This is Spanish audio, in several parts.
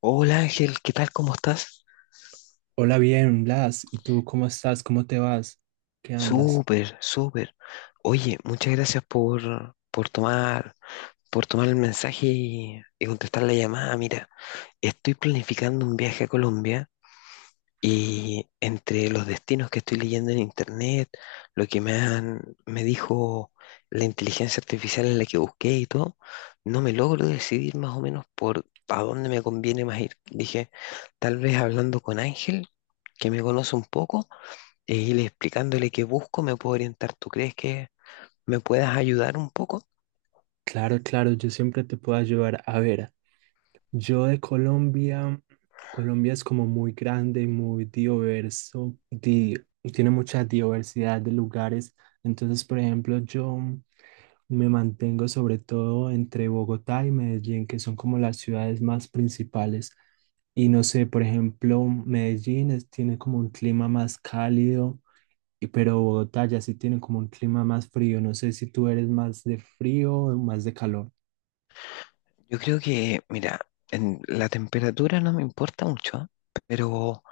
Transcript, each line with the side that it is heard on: left: Hola Ángel, ¿qué tal? ¿Cómo estás?
right: Hola, bien, Blas. ¿Y tú cómo estás? ¿Cómo te vas? ¿Qué andas?
left: Súper, súper. Oye, muchas gracias por tomar el mensaje y contestar la llamada. Mira, estoy planificando un viaje a Colombia y entre los destinos que estoy leyendo en internet, lo que me han, me dijo la inteligencia artificial en la que busqué y todo, no me logro decidir más o menos por a dónde me conviene más ir. Dije, tal vez hablando con Ángel, que me conoce un poco e ir explicándole qué busco, me puedo orientar. ¿Tú crees que me puedas ayudar un poco?
right: Claro, claro, yo siempre te puedo ayudar. A ver, yo de Colombia, Colombia es como muy grande y muy diverso, tiene mucha diversidad de lugares. Entonces, por ejemplo, yo me mantengo sobre todo entre Bogotá y Medellín, que son como las ciudades más principales. Y no sé, por ejemplo, tiene como un clima más cálido, y pero Bogotá ya sí tiene como un clima más frío. No sé si tú eres más de frío o más de calor.
left: Yo creo que, mira, en la temperatura no me importa mucho, ¿ah? Pero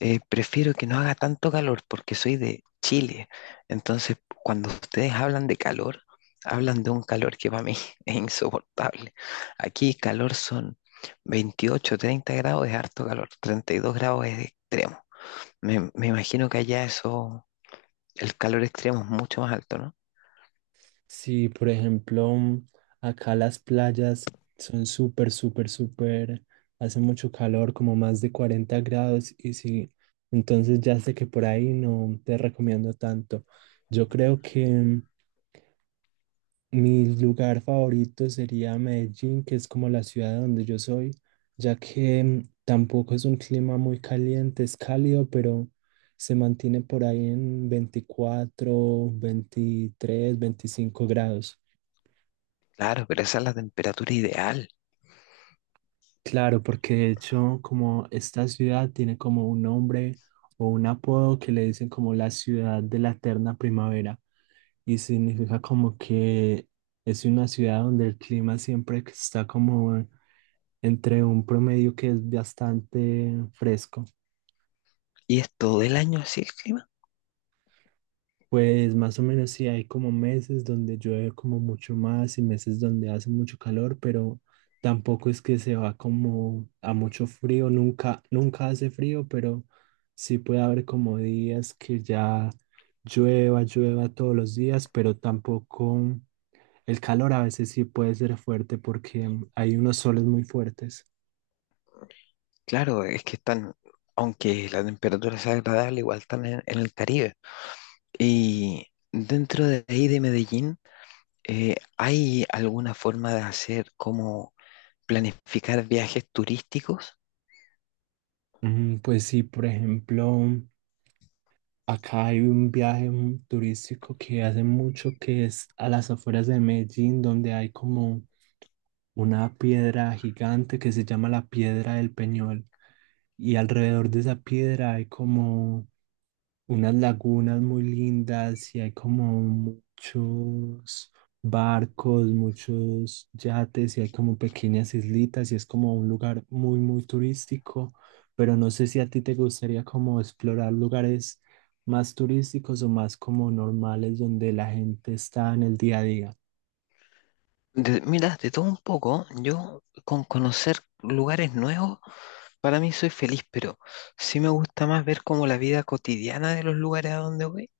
left: prefiero que no haga tanto calor porque soy de Chile. Entonces, cuando ustedes hablan de calor, hablan de un calor que para mí es insoportable. Aquí calor son 28, 30 grados es harto calor, 32 grados es extremo. Me imagino que allá eso, el calor extremo es mucho más alto, ¿no?
right: Sí, por ejemplo, acá las playas son súper, súper, súper, hace mucho calor, como más de 40 grados y sí, entonces ya sé que por ahí no te recomiendo tanto. Yo creo que mi lugar favorito sería Medellín, que es como la ciudad donde yo soy, ya que tampoco es un clima muy caliente, es cálido, pero se mantiene por ahí en 24, 23, 25 grados.
left: Claro, pero esa es la temperatura ideal.
right: Claro, porque de hecho como esta ciudad tiene como un nombre o un apodo que le dicen como la ciudad de la eterna primavera y significa como que es una ciudad donde el clima siempre que está como entre un promedio que es bastante fresco.
left: ¿Y es todo el año así el clima?
right: Pues más o menos sí hay como meses donde llueve como mucho más y meses donde hace mucho calor, pero tampoco es que se va como a mucho frío, nunca, nunca hace frío, pero sí puede haber como días que ya llueva todos los días, pero tampoco el calor a veces sí puede ser fuerte porque hay unos soles muy fuertes.
left: Claro, es que están, aunque la temperatura sea agradable, igual están en el Caribe. Y dentro de ahí de Medellín, ¿hay alguna forma de hacer como planificar viajes turísticos?
right: Pues sí, por ejemplo. Acá hay un viaje turístico que hace mucho que es a las afueras de Medellín, donde hay como una piedra gigante que se llama la Piedra del Peñol. Y alrededor de esa piedra hay como unas lagunas muy lindas y hay como muchos barcos, muchos yates y hay como pequeñas islitas y es como un lugar muy, muy turístico, pero no sé si a ti te gustaría como explorar lugares más turísticos o más como normales donde la gente está en el día a día.
left: Mira, de todo un poco, yo con conocer lugares nuevos, para mí soy feliz, pero sí me gusta más ver como la vida cotidiana de los lugares a donde voy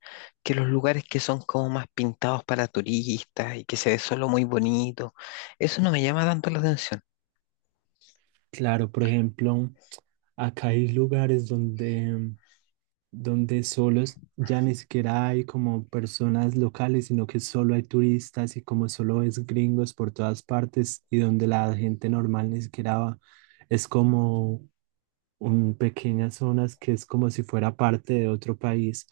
left: que los lugares que son como más pintados para turistas y que se ve solo muy bonito, eso no me llama tanto la atención.
right: Claro, por ejemplo, acá hay lugares donde ya ni siquiera hay como personas locales, sino que solo hay turistas y como solo es gringos por todas partes y donde la gente normal ni siquiera va. Es como un, pequeñas zonas que es como si fuera parte de otro país.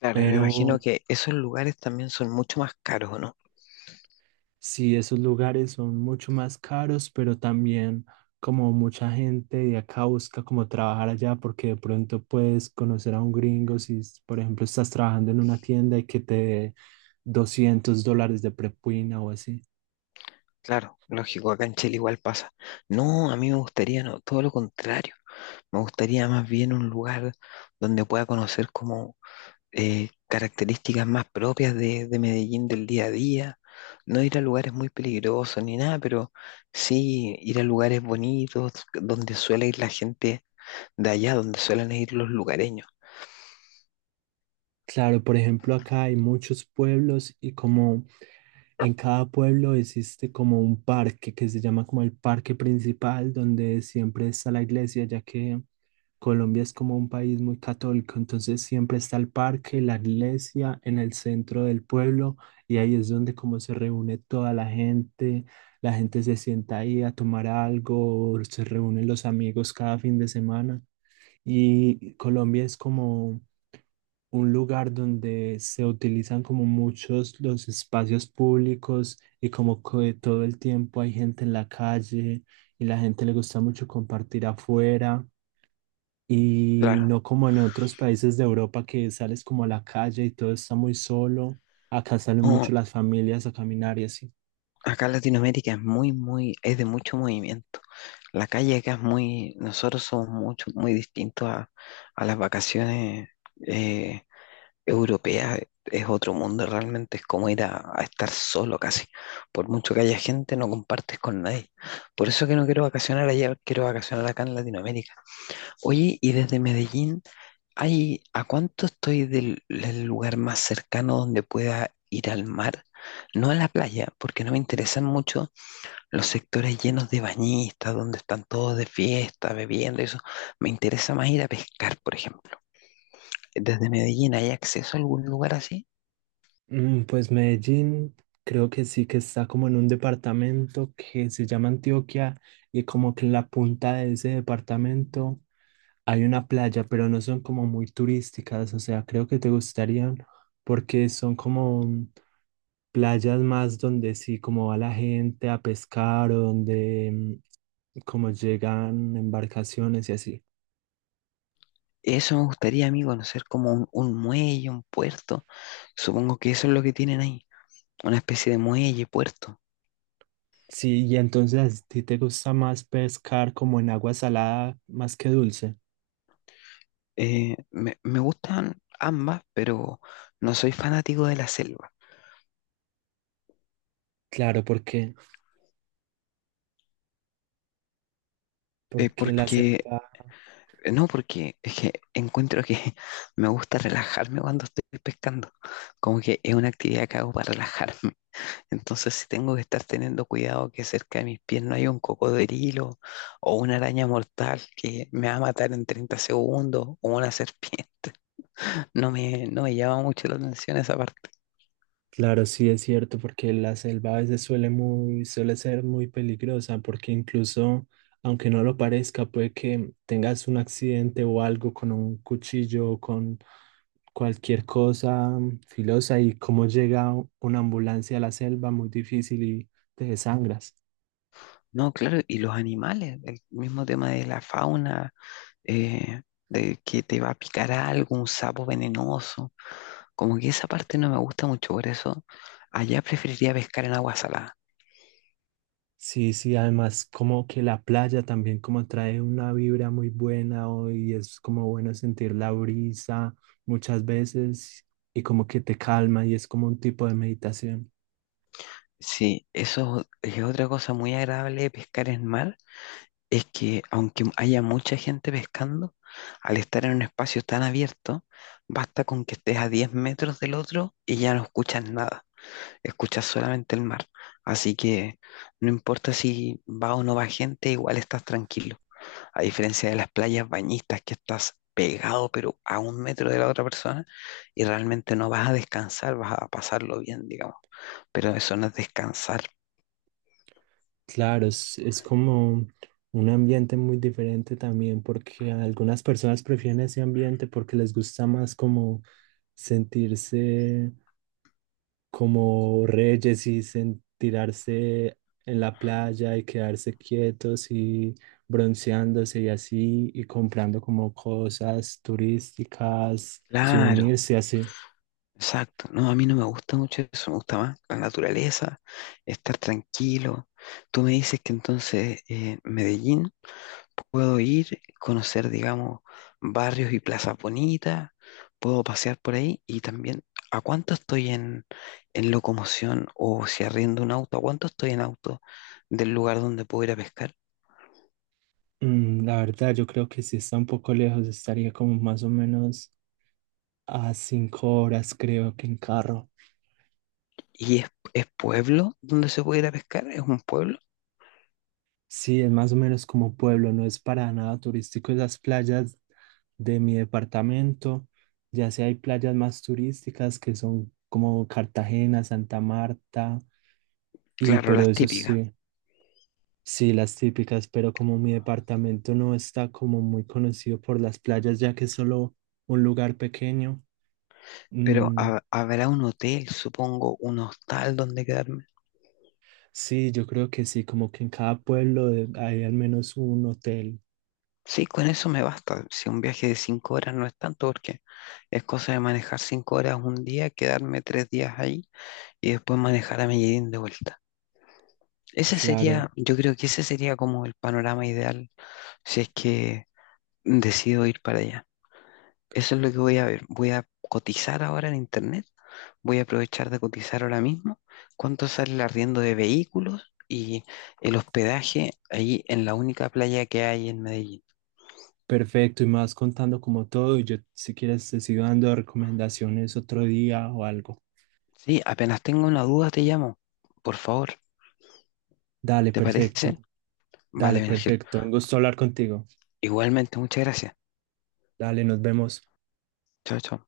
left: Claro, y me imagino
right: Pero
left: que esos lugares también son mucho más caros, ¿o no?
right: sí, esos lugares son mucho más caros, pero también como mucha gente de acá busca como trabajar allá porque de pronto puedes conocer a un gringo si, s- por ejemplo, estás trabajando en una tienda y que te dé $200 de propina o así.
left: Claro, lógico, acá en Chile igual pasa. No, a mí me gustaría, no, todo lo contrario. Me gustaría más bien un lugar donde pueda conocer como características más propias de Medellín del día a día. No ir a lugares muy peligrosos ni nada, pero sí ir a lugares bonitos donde suele ir la gente de allá donde suelen ir los lugareños.
right: Claro, por ejemplo, acá hay muchos pueblos y como en cada pueblo existe como un parque que se llama como el parque principal, donde siempre está la iglesia, ya que Colombia es como un país muy católico, entonces siempre está el parque, la iglesia en el centro del pueblo y ahí es donde como se reúne toda la gente se sienta ahí a tomar algo, se reúnen los amigos cada fin de semana y Colombia es como un lugar donde se utilizan como muchos los espacios públicos y como que todo el tiempo hay gente en la calle y la gente le gusta mucho compartir afuera y
left: Claro.
right: no como en otros países de Europa que sales como a la calle y todo está muy solo. Acá salen
left: No,
right: mucho las familias a caminar y así.
left: acá en Latinoamérica es muy, muy, es de mucho movimiento. La calle acá es muy, nosotros somos mucho, muy distintos a las vacaciones eh, europeas. Es otro mundo realmente, es como ir a estar solo casi. Por mucho que haya gente, no compartes con nadie. Por eso que no quiero vacacionar allá, quiero vacacionar acá en Latinoamérica. Oye, y desde Medellín, ay, ¿a cuánto estoy del lugar más cercano donde pueda ir al mar? No a la playa, porque no me interesan mucho los sectores llenos de bañistas, donde están todos de fiesta, bebiendo, eso. Me interesa más ir a pescar, por ejemplo. Desde Medellín, ¿hay acceso a algún lugar así?
right: Pues Medellín creo que sí que está como en un departamento que se llama Antioquia y como que en la punta de ese departamento hay una playa, pero no son como muy turísticas, o sea, creo que te gustarían porque son como playas más donde sí como va la gente a pescar o donde como llegan embarcaciones y así.
left: Eso me gustaría, amigo, conocer como un muelle, un puerto. Supongo que eso es lo que tienen ahí, una especie de muelle, puerto.
right: Sí, y entonces a ti te gusta más pescar como en agua salada más que dulce.
left: Me gustan ambas, pero no soy fanático de la selva.
right: Claro, porque... Porque la
left: Porque,
right: selva,
left: no, porque es que encuentro que me gusta relajarme cuando estoy pescando. Como que es una actividad que hago para relajarme. Entonces, si tengo que estar teniendo cuidado que cerca de mis pies no haya un cocodrilo o una araña mortal que me va a matar en 30 segundos o una serpiente, no me llama mucho la atención esa parte.
right: claro, sí es cierto, porque la selva a veces suele ser muy peligrosa, porque incluso, aunque no lo parezca, puede que tengas un accidente o algo con un cuchillo o con cualquier cosa filosa y como llega una ambulancia a la selva, muy difícil y te desangras.
left: No, claro, y los animales, el mismo tema de la fauna, eh, de que te va a picar algo, un sapo venenoso. Como que esa parte no me gusta mucho, por eso allá preferiría pescar en agua salada.
right: Sí, sí, además como que la playa también como trae una vibra muy buena hoy, es como bueno sentir la brisa muchas veces y como que te calma y es como un tipo de meditación.
left: Sí, eso es otra cosa muy agradable de pescar en mar, es que aunque haya mucha gente pescando, al estar en un espacio tan abierto, basta con que estés a 10 metros del otro y ya no escuchas nada, escuchas solamente el mar. Así que no importa si va o no va gente, igual estás tranquilo. A diferencia de las playas bañistas que estás pegado, pero a un metro de la otra persona y realmente no vas a descansar, vas a pasarlo bien, digamos. Pero eso no es descansar.
right: Claro, es como un ambiente muy diferente también porque algunas personas prefieren ese ambiente porque les gusta más como sentirse como reyes y tirarse en la playa y quedarse quietos y bronceándose y así y comprando como cosas turísticas,
left: Claro,
right: souvenirs y así.
left: exacto. No, a mí no me gusta mucho eso, me gusta más la naturaleza, estar tranquilo. Tú me dices que entonces Medellín puedo ir, conocer, digamos, barrios y plazas bonitas, puedo pasear por ahí y también, ¿a cuánto estoy en locomoción o si arriendo un auto? ¿A cuánto estoy en auto del lugar donde puedo ir a pescar?
right: La verdad, yo creo que sí está un poco lejos, estaría como más o menos a 5 horas, creo que en carro.
left: ¿Y es pueblo donde se puede ir a pescar? ¿Es un pueblo?
right: Sí, es más o menos como pueblo, no es para nada turístico esas playas de mi departamento. Ya sí hay playas más turísticas que son como Cartagena, Santa Marta, y
left: Claro,
right: pero
left: las
right: eso
left: típicas.
right: sí, sí, las típicas, pero como mi departamento no está como muy conocido por las playas, ya que es solo un lugar pequeño.
left: Pero
right: mm,
left: habrá un hotel, supongo, un hostal donde quedarme.
right: sí, yo creo que sí, como que en cada pueblo hay al menos un hotel,
left: Sí, con eso me basta. Si un viaje de 5 horas no es tanto, porque es cosa de manejar 5 horas un día, quedarme 3 días ahí y después manejar a Medellín de vuelta. Ese
right: claro.
left: sería, yo creo que ese sería como el panorama ideal si es que decido ir para allá. Eso es lo que voy a ver. Voy a cotizar ahora en internet. Voy a aprovechar de cotizar ahora mismo cuánto sale el arriendo de vehículos y el hospedaje ahí en la única playa que hay en Medellín.
right: Perfecto, y más contando como todo, y yo si quieres te sigo dando recomendaciones otro día o algo.
left: Sí, apenas tengo una duda te llamo. Por favor,
right: Dale,
left: ¿te
right: perfecto,
left: parece? Vale,
right: dale,
left: Ángel.
right: perfecto. Un gusto hablar contigo.
left: Igualmente, muchas gracias.
right: Dale, nos vemos.
left: Chao, chao.